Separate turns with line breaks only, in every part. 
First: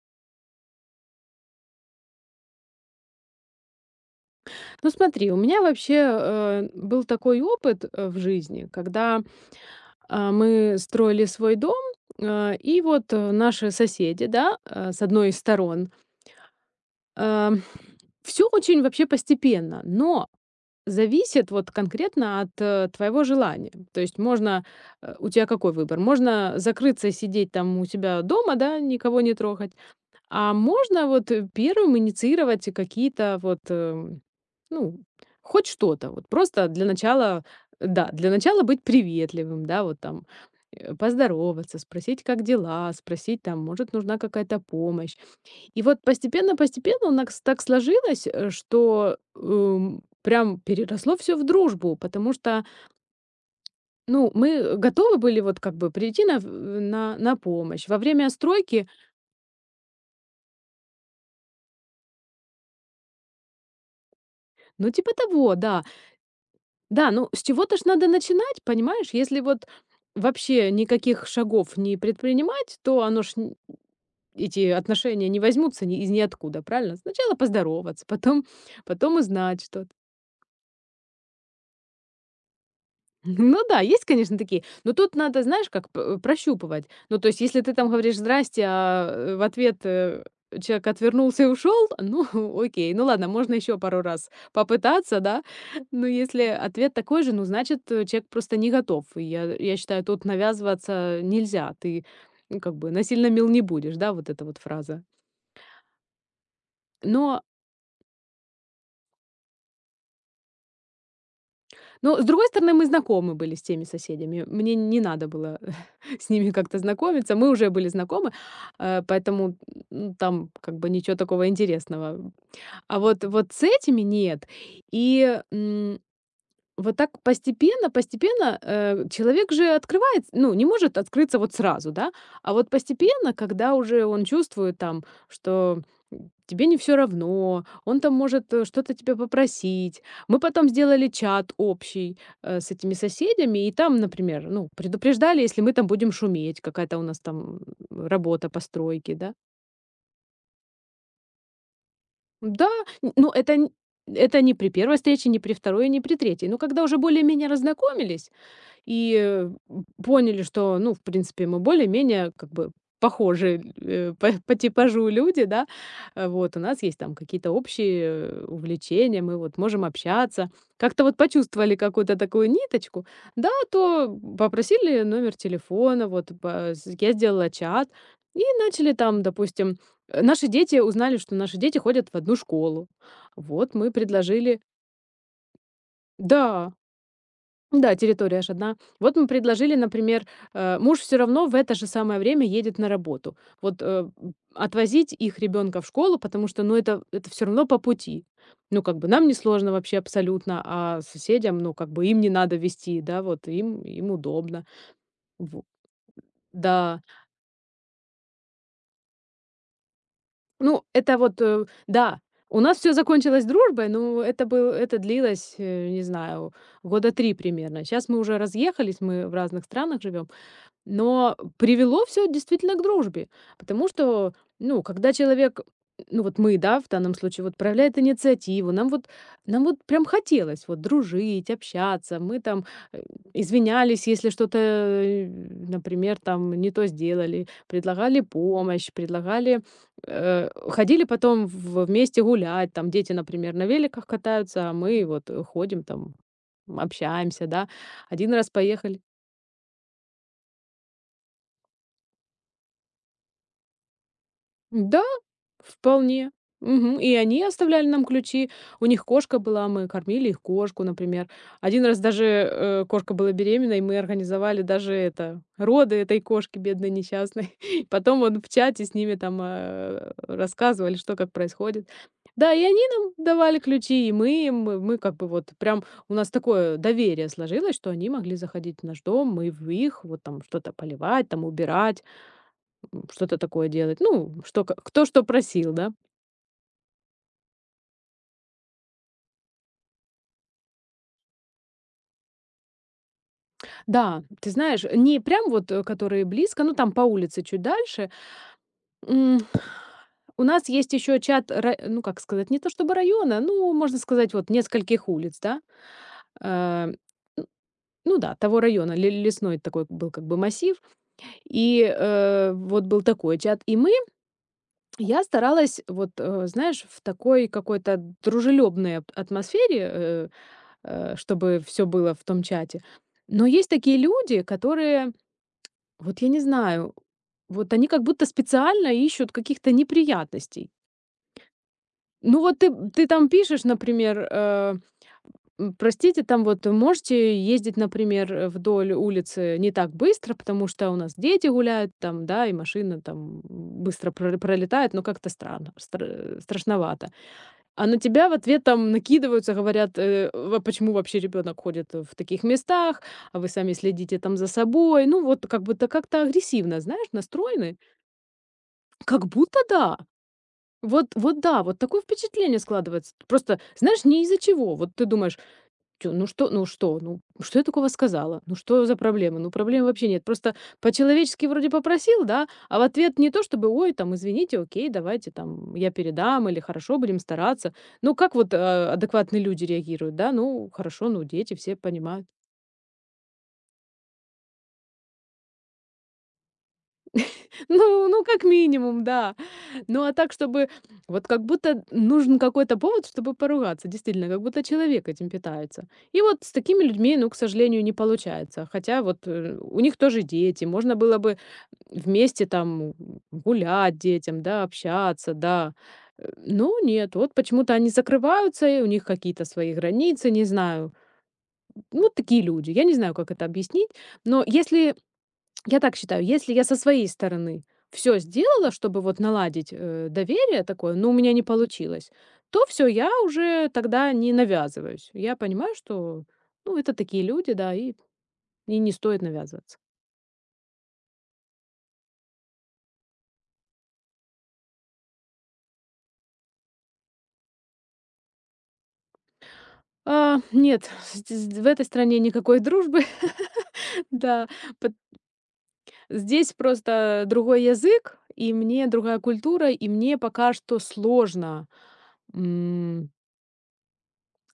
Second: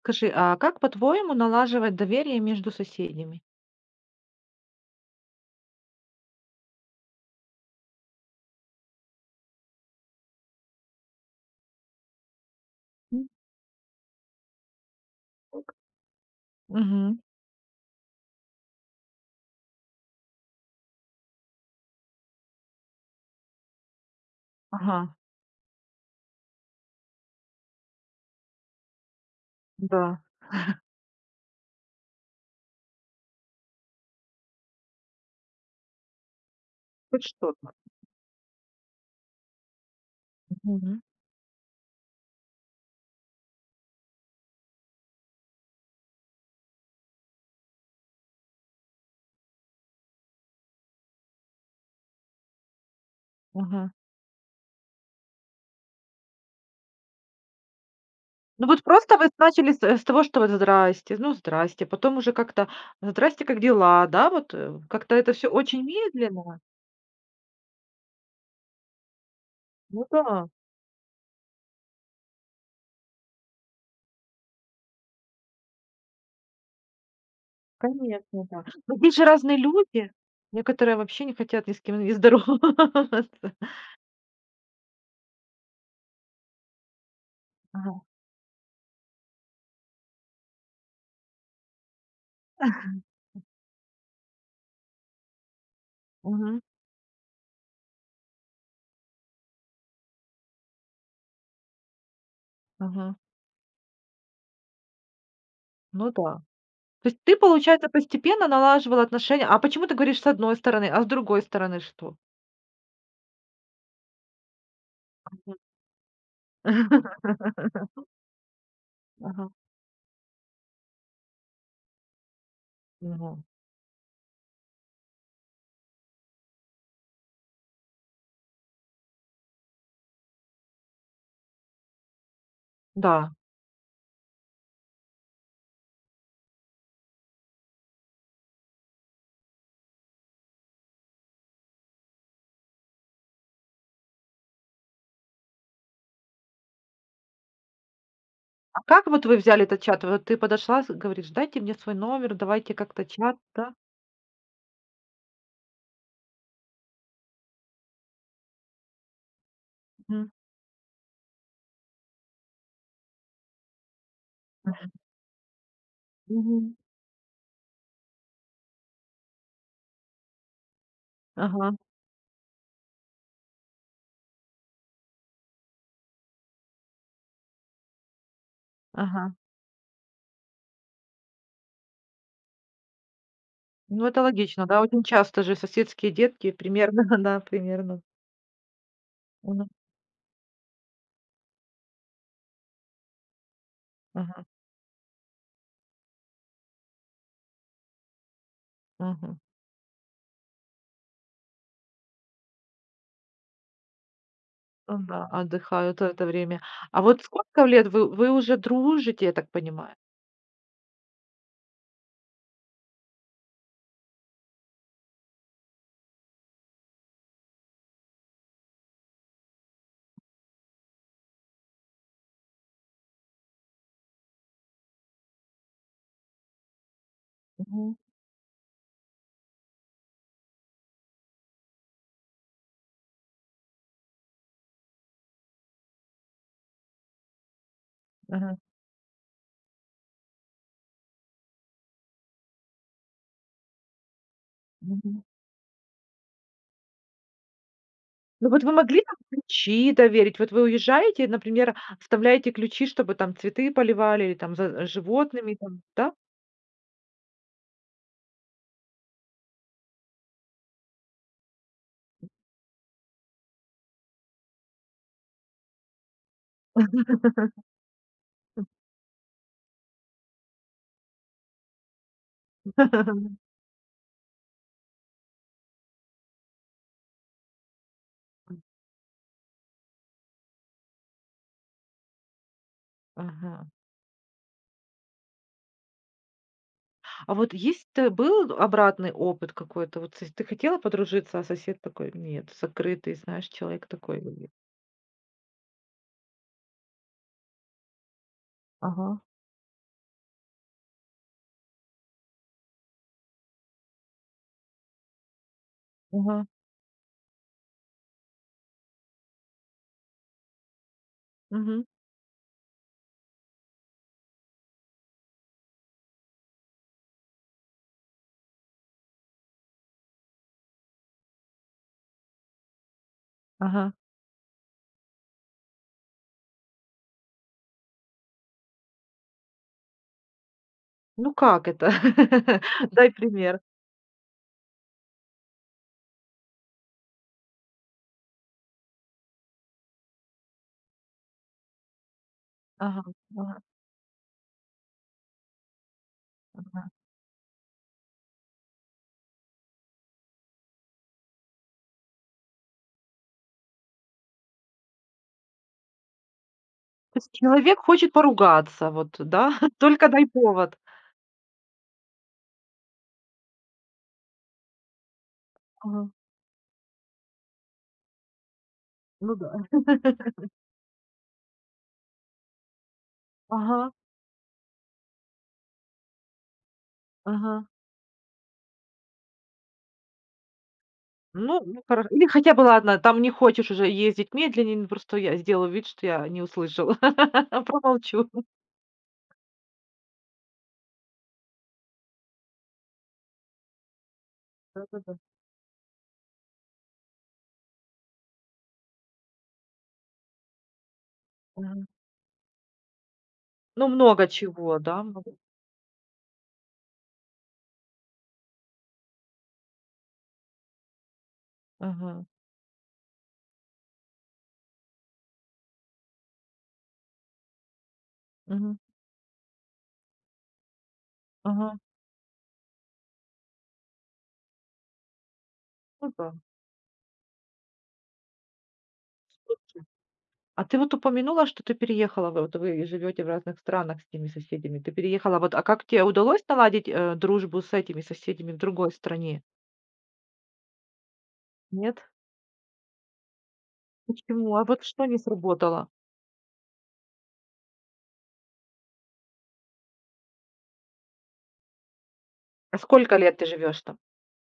Скажи, а как, по-твоему, налаживать доверие между соседями?
Ну смотри, у меня вообще был такой опыт в жизни, когда мы строили свой дом, и вот
М,
наши соседи, да, с одной из
так.
сторон,
Мгм.
все очень вообще постепенно. Но зависит вот конкретно от твоего желания. То есть можно,
Ага,
у тебя какой выбор? Можно закрыться и сидеть там у себя дома, да, никого не трогать,
да,
а можно вот первым инициировать какие-то вот, ну, хоть что-то. Вот просто для
хоть
начала,
что-то.
да, для начала быть приветливым, да, вот там
Мгм.
поздороваться, спросить, как дела, спросить там, может, нужна какая-то помощь. И вот постепенно-постепенно у нас так сложилось, что прям переросло все в дружбу, потому что,
Ага.
ну, мы готовы были вот как бы прийти на помощь. Во время
Ну вот
стройки,
просто вы начали с того, что вот здрасте, ну здрасте, потом уже как-то здрасте, как дела, да, вот
ну, типа
как-то это все
того,
очень
да.
медленно.
Да, ну с чего-то ж надо начинать, понимаешь? Если вот
Ну да,
вообще никаких шагов не предпринимать, то оно ж эти отношения не возьмутся ни из ниоткуда, правильно? Сначала поздороваться,
конечно,
потом,
да. Но здесь
потом
же разные
узнать что-то.
люди, некоторые вообще не хотят ни с кем не здороваться.
Ну да, есть, конечно, такие. Но тут надо, знаешь, как прощупывать. Ну, то есть, если ты там
Ага.
говоришь «здрасте», а в ответ человек отвернулся и ушел, ну, окей. Ну ладно, можно еще пару раз попытаться, да. Но если
Мгм.
ответ такой же, ну, значит, человек просто не готов. И я считаю, тут навязываться нельзя. Ты ну, как бы
Ага.
насильно мил не будешь, да, вот эта вот фраза.
Ну да. То есть ты,
Но
получается, постепенно налаживала отношения. А почему ты говоришь с одной стороны, а с другой стороны что?
С другой стороны, мы знакомы были с теми соседями. Мне не надо
Мгм.
было с ними как-то знакомиться. Мы уже были знакомы,
Ага,
поэтому, там как бы ничего такого интересного. А вот
мгм.
вот с этими нет. И, вот так постепенно, постепенно, человек же открывает, ну, не может открыться вот сразу, да, а вот
Да.
постепенно, когда уже он чувствует там, что тебе не все равно, он там может, что-то тебя попросить. Мы потом сделали чат общий, с этими соседями, и там, например, ну, предупреждали, если мы там будем шуметь, какая-то у нас там работа по
А как
стройке,
вот
да.
вы взяли этот чат? Вот ты подошла, с говоришь: «Дайте мне свой номер,
Да,
давайте как-то
н ну,
чат», да?
это не при первой встрече, не при 2, не при третьей. Но когда уже более-менее разнакомились, и,
Мгм.
поняли, что, ну, в принципе, мы более-менее как бы похожи по типажу люди, да. Вот, у
Мгм.
нас есть там какие-то общие, увлечения, мы вот можем общаться. Как-то вот
Ага,
почувствовали какую-то такую ниточку, да, то попросили номер телефона, вот, по с я сделала чат, и начали там,
ага.
допустим, наши дети узнали, что наши дети ходят в одну школу. Вот мы
Ну, это
предложили.
логично, да. Очень часто же соседские детки
Да.
примерно, да,
Да,
примерно.
территория ж одна. Вот мы
Мгм.
предложили, например, муж все равно в это же самое время едет на работу. Вот,
Ага,
отвозить их ребенка в школу, потому что, ну, это все равно по пути. Ну, как бы нам не
мгм.
сложно вообще абсолютно, а соседям, ну, как бы им не надо везти, да, вот им удобно.
Ну да,
Во
отдыхают в это время.
да.
А вот сколько лет вы уже дружите, я так понимаю?
Ну, это вот, да, у нас все закончилось дружбой, но это длилось, не знаю, года 3 примерно. Сейчас мы уже разъехались, мы в разных странах живем. Но привело все действительно к дружбе, потому что, ну, когда человек, ну, вот мы, да, в данном случае, вот
Мгм.
проявляет инициативу, нам вот прям хотелось вот дружить, общаться. Мы там, э, извинялись, если что-то, например, там не то сделали, предлагали
Ага.
помощь, предлагали, ходили потом в вместе гулять. Там дети, например, на великах катаются, а мы
Мгм.
вот ходим там, общаемся, да. Один
Ну
раз
вот вы
поехали.
могли там ключи доверить? Вот вы уезжаете, например, оставляете ключи, чтобы там цветы поливали или там за
Да,
животными, там, да?
вполне. Мгм. И они оставляли нам ключи. У них кошка была, мы кормили их кошку, например. Один раз даже кошка была беременна, и мы организовали даже это роды этой кошки бедной несчастной. Потом он в чате с ними там рассказывали, что как происходит. Да, и они нам давали ключи, и мы им, мы как бы вот прям у нас такое доверие сложилось, что они могли заходить в наш дом, мы в их вот там что-то поливать, там убирать что-то
Ага.
такое делать. Ну, что, кто что просил, да?
А вот есть т был обратный опыт какой-то? Вот с ты хотела подружиться, а сосед такой: «Нет, закрытый, знаешь, человек такой».
Да,
Или-
ты знаешь, не прям вот, которые близко, ну, там по улице чуть дальше.
Ага,
М, У нас есть еще чат, ну, как сказать, не то чтобы района, ну, можно сказать, вот нескольких улиц, да?
ага,
Э, н- Ну да, того района, лесной такой был как бы массив,
мгм,
и вот был такой чат. И мы, я старалась, вот, знаешь, в такой какой-то дружелюбной атмосфере чтобы все было в том чате. Но есть
ага.
такие люди, которые, вот я не знаю, вот они как будто специально ищут каких-то неприятностей.
Ну как это?
Ну вот ты
Дай
там
пример.
пишешь, например, простите, там вот можете ездить, например, вдоль улицы не так быстро, потому что у нас дети гуляют там, да, и машина
Ага,
там
ага.
быстро пролетает, но как-то странно, страшновато. А на тебя в ответ там накидываются, говорят, во почему вообще ребенок ходит в таких местах, а вы сами следите там за собой. Ну, вот как будто как-то агрессивно, знаешь,
То есть
настроены.
человек хочет поругаться, вот,
Как
да?
будто да.
Только дай повод.
Вот, вот да, вот такое впечатление складывается. Просто, знаешь, не из-за чего. Вот ты думаешь,
Ага,
тю, ну что, ну что, ну что я такого сказала? Ну что за
ну
проблема?
да.
Ну проблем вообще нет. Просто по-человечески вроде попросил, да, а в ответ не то чтобы,
Ага,
ой, там, извините, окей, давайте там я передам или хорошо, будем
ага.
стараться. Ну как вот адекватные люди реагируют, да? Ну хорошо, ну дети
Ну,
все
ну хоро
понимают.
или хотя бы ладно, там не хочешь уже ездить медленнее, ну, просто я сделаю вид, что я не услышала,
Ну,
промолчу.
как минимум, да. Ну, а так, чтобы вот как будто нужен какой-то повод, чтобы поругаться, действительно, как будто человек
Да-да-да.
этим питается. И вот с такими людьми, ну, к сожалению, не получается. Хотя вот, у них тоже дети, можно было бы
Мгм.
вместе там
Ну,
гулять
много
детям, да,
чего, да,
общаться,
много.
да. Ну, нет, вот почему-то они закрываются, и у них какие-то свои границы, не знаю. Ну,
Ага,
вот такие люди. Я не знаю, как это объяснить, но если я так считаю, если я со своей стороны все сделала,
мгм,
чтобы вот наладить, доверие такое, но у меня не
ага,
получилось, то все, я уже тогда не навязываюсь. Я понимаю,
ну
что,
да.
ну, это такие люди, да, и не стоит навязываться.
А ты вот упомянула, что ты переехала, вот вы живете в разных странах с теми соседями. Ты переехала, вот, а как тебе удалось наладить, дружбу с этими соседями в другой стране?
А, нет, ст з в этой
Нет?
стране никакой дружбы, да.
Почему? А вот
Пот
что не сработало?
здесь просто другой язык, и мне другая культура, и мне пока что сложно.
А
М,
сколько лет ты живешь там?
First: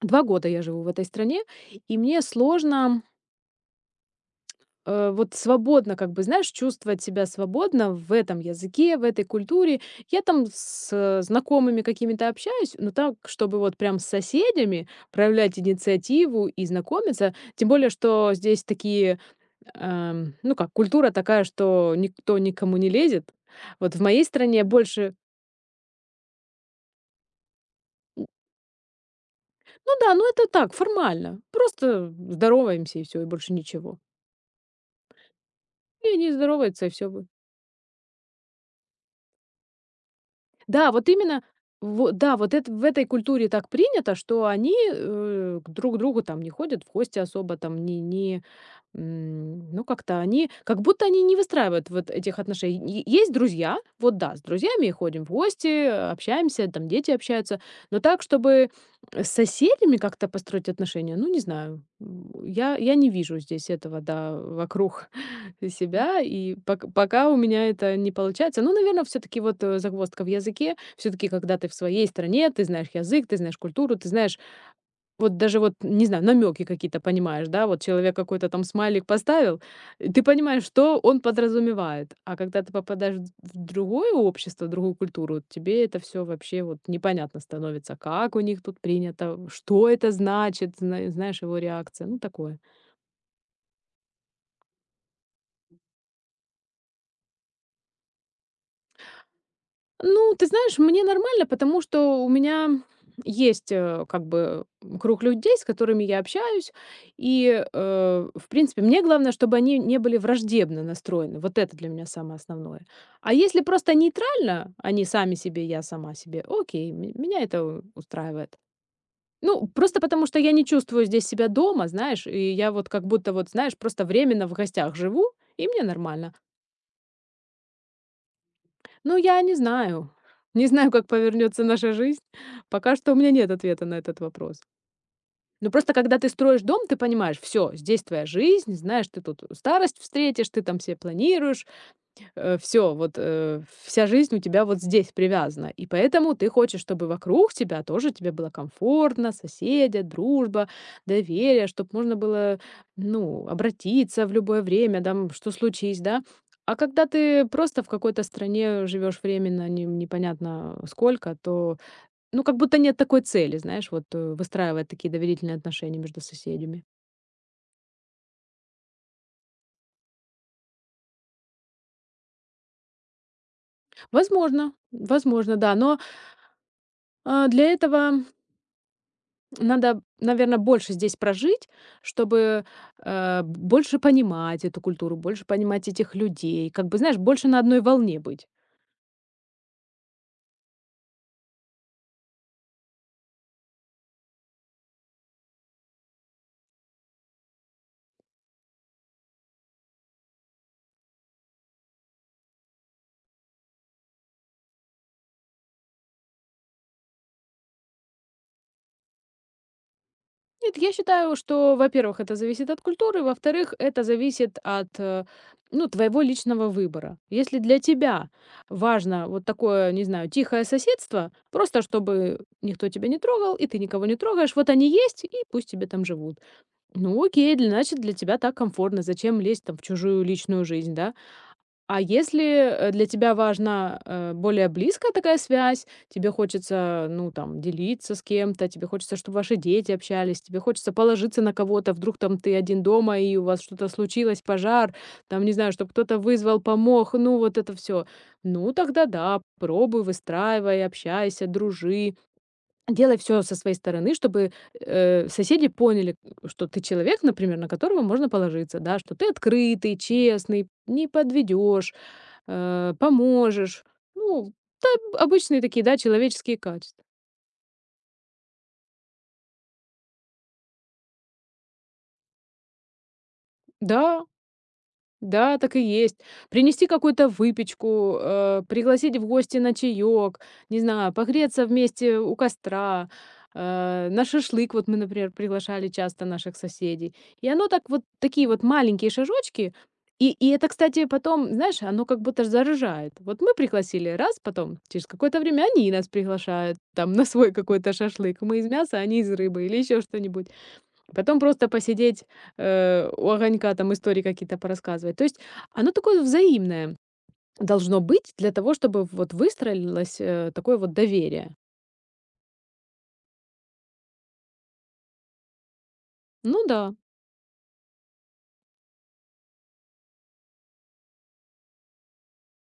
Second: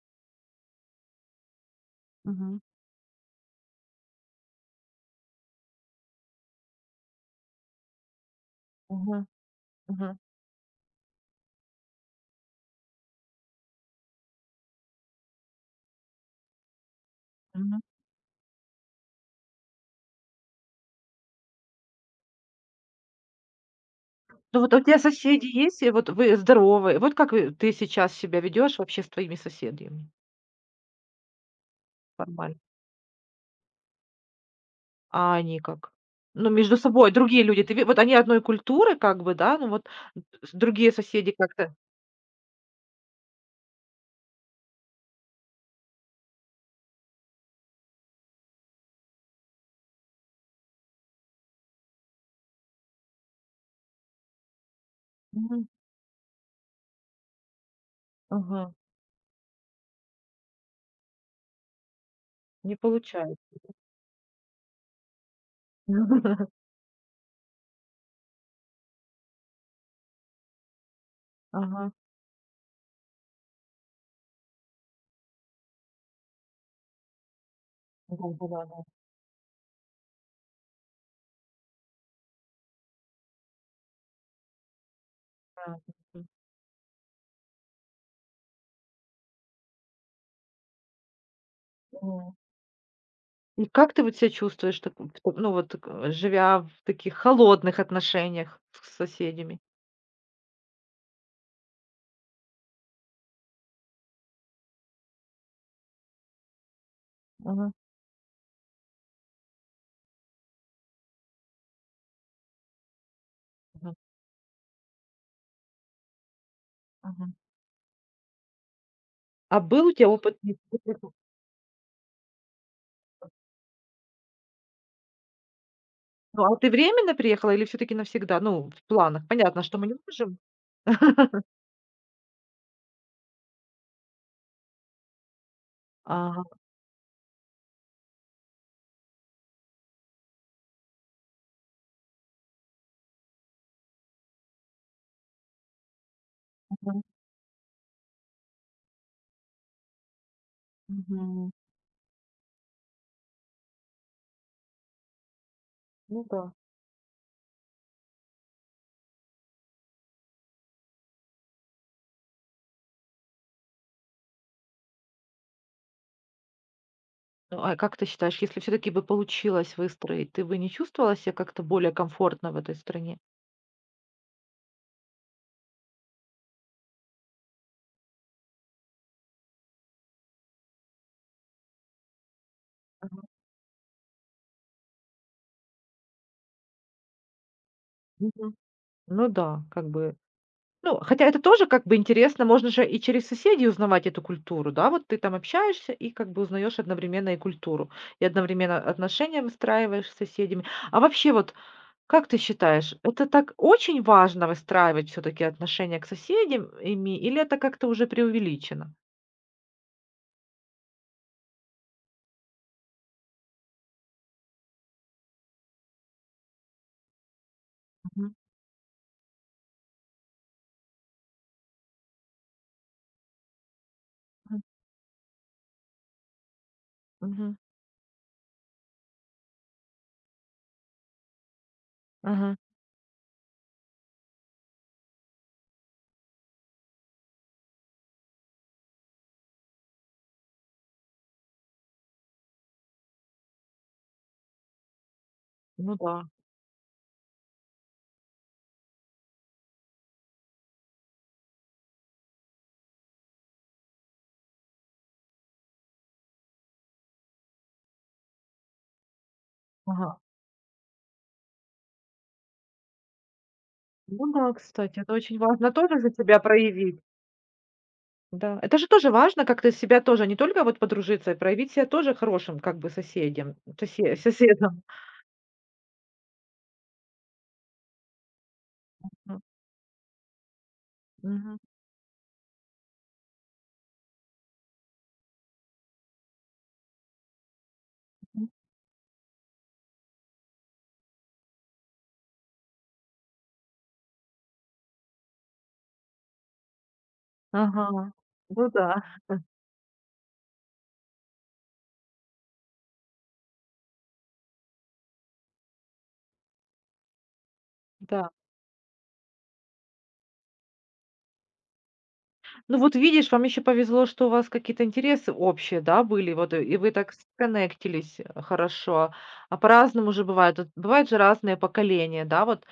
2 года я живу в этой стране, и мне
Мгм,
сложно, вот свободно, как бы, знаешь, чувствовать себя свободно в этом языке, в этой
мгм,
культуре.
мгм,
Я там с знакомыми какими-то общаюсь, но так, чтобы вот прям с соседями проявлять инициативу и знакомиться. Тем
мгм.
более, что здесь такие, ну как, культура такая, что никто никому не лезет. Вот в моей
Ну
стране
вот, а у тебя
больше,
соседи есть? И вот вы здоровы? Вот как вы ты сейчас себя ведешь вообще с твоими
ну
соседями?
да, ну это так, формально. Просто
Формально.
здороваемся и все, и больше ничего.
А они как?
И они
Ну, между
здороваются, и все.
собой другие люди, ты ви вот они одной культуры как бы, да, ну вот с другие
Да, вот
соседи
именно,
как-то
во да, вот это в этой культуре так принято, что они, к друг другу там не ходят в гости особо, там не, ну, как-то они как будто они не выстраивают вот этих отношений. Е Есть друзья, вот да, с друзьями ходим в
Мгм.
гости, общаемся, там дети общаются, но так, чтобы
Ага.
с соседями как-то построить отношения, ну, не знаю, я
Не
я не вижу
получается.
здесь этого, да, вокруг себя, и пока у меня это не получается. Ну, наверное, все таки вот, загвоздка в языке. Все таки когда ты в
Ага.
своей стране, ты знаешь язык, ты знаешь культуру, ты знаешь, вот даже вот, не знаю, намеки какие-то понимаешь, да, вот человек какой-то там
Да-да-да-да.
смайлик поставил, и ты понимаешь, что он подразумевает. А когда ты попадаешь в другое общество, в другую культуру, вот
Да.
тебе это все
Мгм.
вообще вот непонятно становится, как у них тут принято, что это значит, знаешь, его реакция, ну, такое.
И как ты вот себя чувствуешь, так вот, ну вот, к живя в таких холодных отношениях с соседями?
Ну, ты знаешь, мне нормально, потому что у меня есть, как бы, круг людей, с которыми я общаюсь. И,
Мгм.
в принципе, мне главное, чтобы они не были враждебно настроены. Вот это для меня самое основное. А если
Мгм.
просто нейтрально, они сами себе, я сама себе, окей,
Мгм.
меня это устраивает.
А
Ну,
был у
просто
тебя
потому
опыт
что я не чувствую здесь себя дома, знаешь, и я вот как будто вот, знаешь, просто временно в гостях живу, и мне нормально.
Ну, а ты временно приехала или все таки навсегда? Ну, в
Ну,
планах.
я не
Понятно, что мы не
знаю.
можем.
Не знаю, как повернется наша жизнь. Пока что у меня нет ответа на этот вопрос. Ну, просто когда ты
Ага,
строишь дом, ты понимаешь, все, здесь твоя жизнь, знаешь, ты тут старость встретишь, ты там се планируешь все, вот, вся жизнь у тебя вот здесь привязана. И поэтому ты хочешь,
ага,
чтобы вокруг тебя тоже тебе было комфортно, соседи, дружба,
мгм.
доверие, чтобы можно было, ну, обратиться в любое время, там, что случись, да.
Ну да.
А когда ты просто в какой-то стране живешь временно, не непонятно сколько, то, ну, как будто нет такой цели, знаешь, вот, выстраивать такие доверительные отношения между соседями.
Ну, а как ты считаешь, если все таки бы получилось выстроить, ты бы не чувствовала ся как-то более комфортно в этой стране?
Возможно, да, но, для этого надо, наверное, больше здесь прожить, чтобы,
Ага,
больше понимать эту культуру, больше понимать этих людей. Как бы, знаешь, больше на одной волне быть.
мгм. Ну да, как бы. Ну, хотя это тоже как бы интересно, можно же и через соседей узнавать эту культуру, да? Вот ты там общаешься и как бы узнаешь одновременно и культуру, и одновременно отношения выстраиваешь с соседями. А вообще вот, как ты считаешь, это так очень важно выстраивать все-таки отношения к соседям ими, или это как-то уже преувеличено?
Нет, я считаю, что, во-первых, это зависит от культуры, во-вторых, это зависит от, ну, твоего личного выбора. Если для тебя
Мгм,
важно вот такое, не знаю, тихое соседство, просто чтобы никто тебя не трогал и ты никого не трогаешь,
мгм,
вот они есть, и пусть тебе там живут. Ну,
мгм,
окей, для значит, для тебя так комфортно. Зачем лезть там в чужую личную жизнь, да? А если,
ага.
для тебя важна, более близкая такая связь, тебе хочется, ну, там, делиться с кем-то, тебе хочется, чтобы ваши дети общались, тебе хочется положиться на кого-то, вдруг там ты один дома и у вас что-то случилось, пожар, там, не знаю, чтобы
Ну да.
кто-то вызвал, помог, ну, вот это все. Ну, тогда да, пробуй, выстраивай, общайся, дружи, делай все со своей стороны, чтобы, соседи поняли, что ты человек, например, на которого можно положиться, да, что ты открытый,
Ага.
честный, не подведешь, поможешь.
Ну
Ну,
да, кстати, это
да,
очень
обычные
важно
такие, да,
тоже за себя
человеческие
проявить.
качества.
Да, это же тоже важно как-то себя тоже, не только вот подружиться, и проявить себя тоже хорошим как бы соседям, сосе-
Да.
соседом.
Да, так и есть. Принести какую-то выпечку, пригласить в
Мгм,
гости на чаек, не знаю,
мгм,
погреться вместе у костра, на шашлык. Вот мы, например, приглашали часто наших соседей. И оно так вот такие вот маленькие шажочки. И это, кстати, потом, знаешь, оно как будто ж заражает. Вот мы пригласили раз, потом через какое-то время они нас приглашают там на свой какой-то
ага,
шашлык. Мы из
ну да,
мяса, они из рыбы или еще что-нибудь. Потом просто посидеть, у огонька, там истории какие-то порассказывать. То есть оно такое взаимное должно
да.
быть для того, чтобы вот выстроилось, такое вот доверие.
Ну вот видишь, вам еще повезло, что у вас какие-то интересы общие, да, были, вот,
Ну
и вы
да.
так сконнектились хорошо. А по-разному же бывает. Вот бывают же разные поколения, да, вот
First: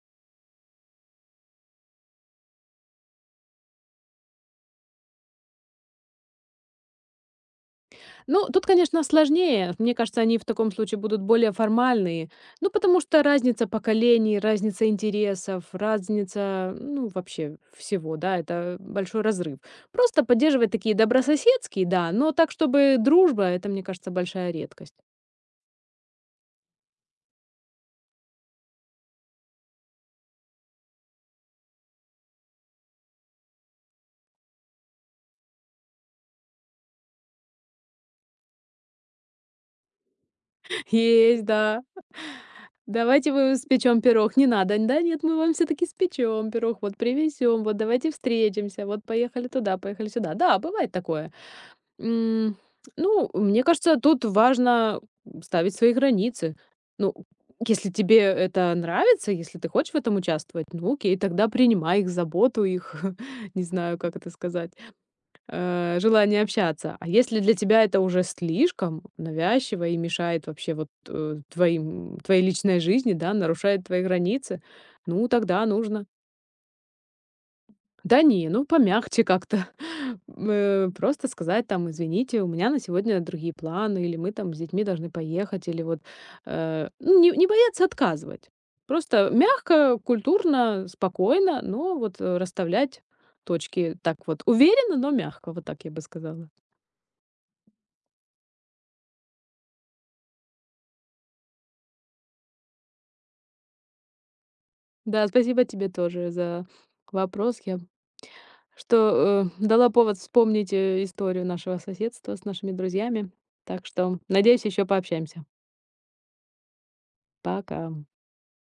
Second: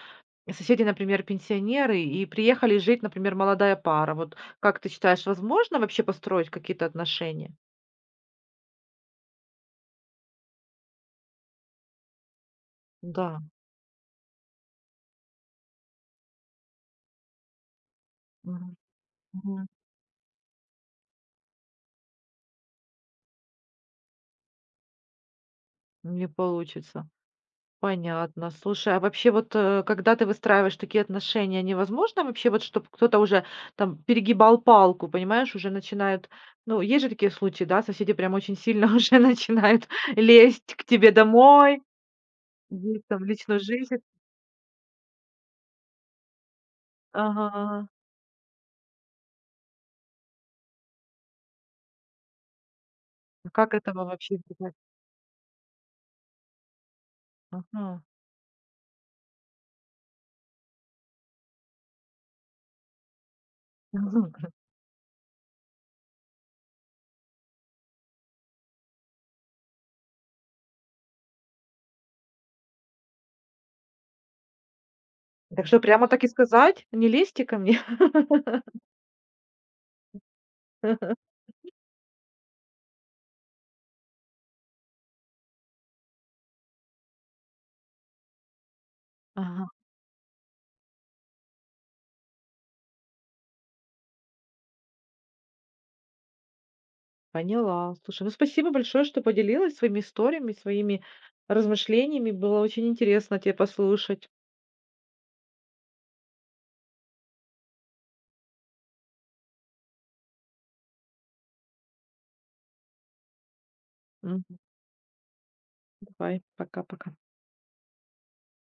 соседи, например, пенсионеры, и приехали жить, например, молодая пара. Вот как ты считаешь, возможно вообще построить какие-то отношения?
Ну, тут, конечно, сложнее. Мне кажется, они в таком случае будут более формальные. Ну, потому что
Да.
разница поколений, разница интересов, разница, ну, вообще всего, да,
Мгм.
это большой разрыв.
Мгм.
Просто поддерживать такие добрососедские, да, но так, чтобы дружба, это, мне кажется, большая редкость.
Не получится. Понятно. Слушай, а вообще вот, когда ты выстраиваешь такие отношения, невозможно вообще вот, чтобы кто-то уже там перегибал палку, понимаешь, уже начинают, ну, есть же такие случаи, да, соседи прям очень сильно уже начинают лезть к тебе
Есть,
домой,
да.
лезть там в
Давайте вы
личную жизнь.
испечем пирог. Не надо. Да нет, мы вам все-таки испечем пирог, вот привезем, вот
Ага.
давайте встретимся, вот поехали туда, поехали сюда. Да, бывает такое. М, Ну,
А
мне
как
кажется,
этого
тут
вообще избежать?
важно ставить свои границы. Ну, если
Ага.
тебе это нравится, если ты хочешь в этом участвовать, ну окей, тогда принимай их заботу, их, не знаю, как это сказать, желание общаться. А если для тебя это уже слишком навязчиво и мешает вообще вот твоим, твоей личной жизни, да, нарушает твои границы, ну
Так
тогда
что
нужно.
прямо так и сказать, не лезьте ко мне.
Да не, ну помягче как-то. Просто сказать там, извините, у меня на сегодня другие планы, или мы там с детьми должны поехать, или вот ну, не бояться отказывать. Просто
Ага.
мягко, культурно, спокойно, но вот расставлять точки так вот уверенно, но мягко, вот так я бы сказала.
Поняла. Слушай, ну спасибо большое, что поделилась своими историями, своими размышлениями. Было очень интересно тебя послушать.
Да, спасибо тебе тоже за вопрос. Я что, дала повод вспомнить, историю нашего соседства с нашими друзьями. Так что,
М,
надеюсь, еще пообщаемся.
давай, пока-пока.
Пока.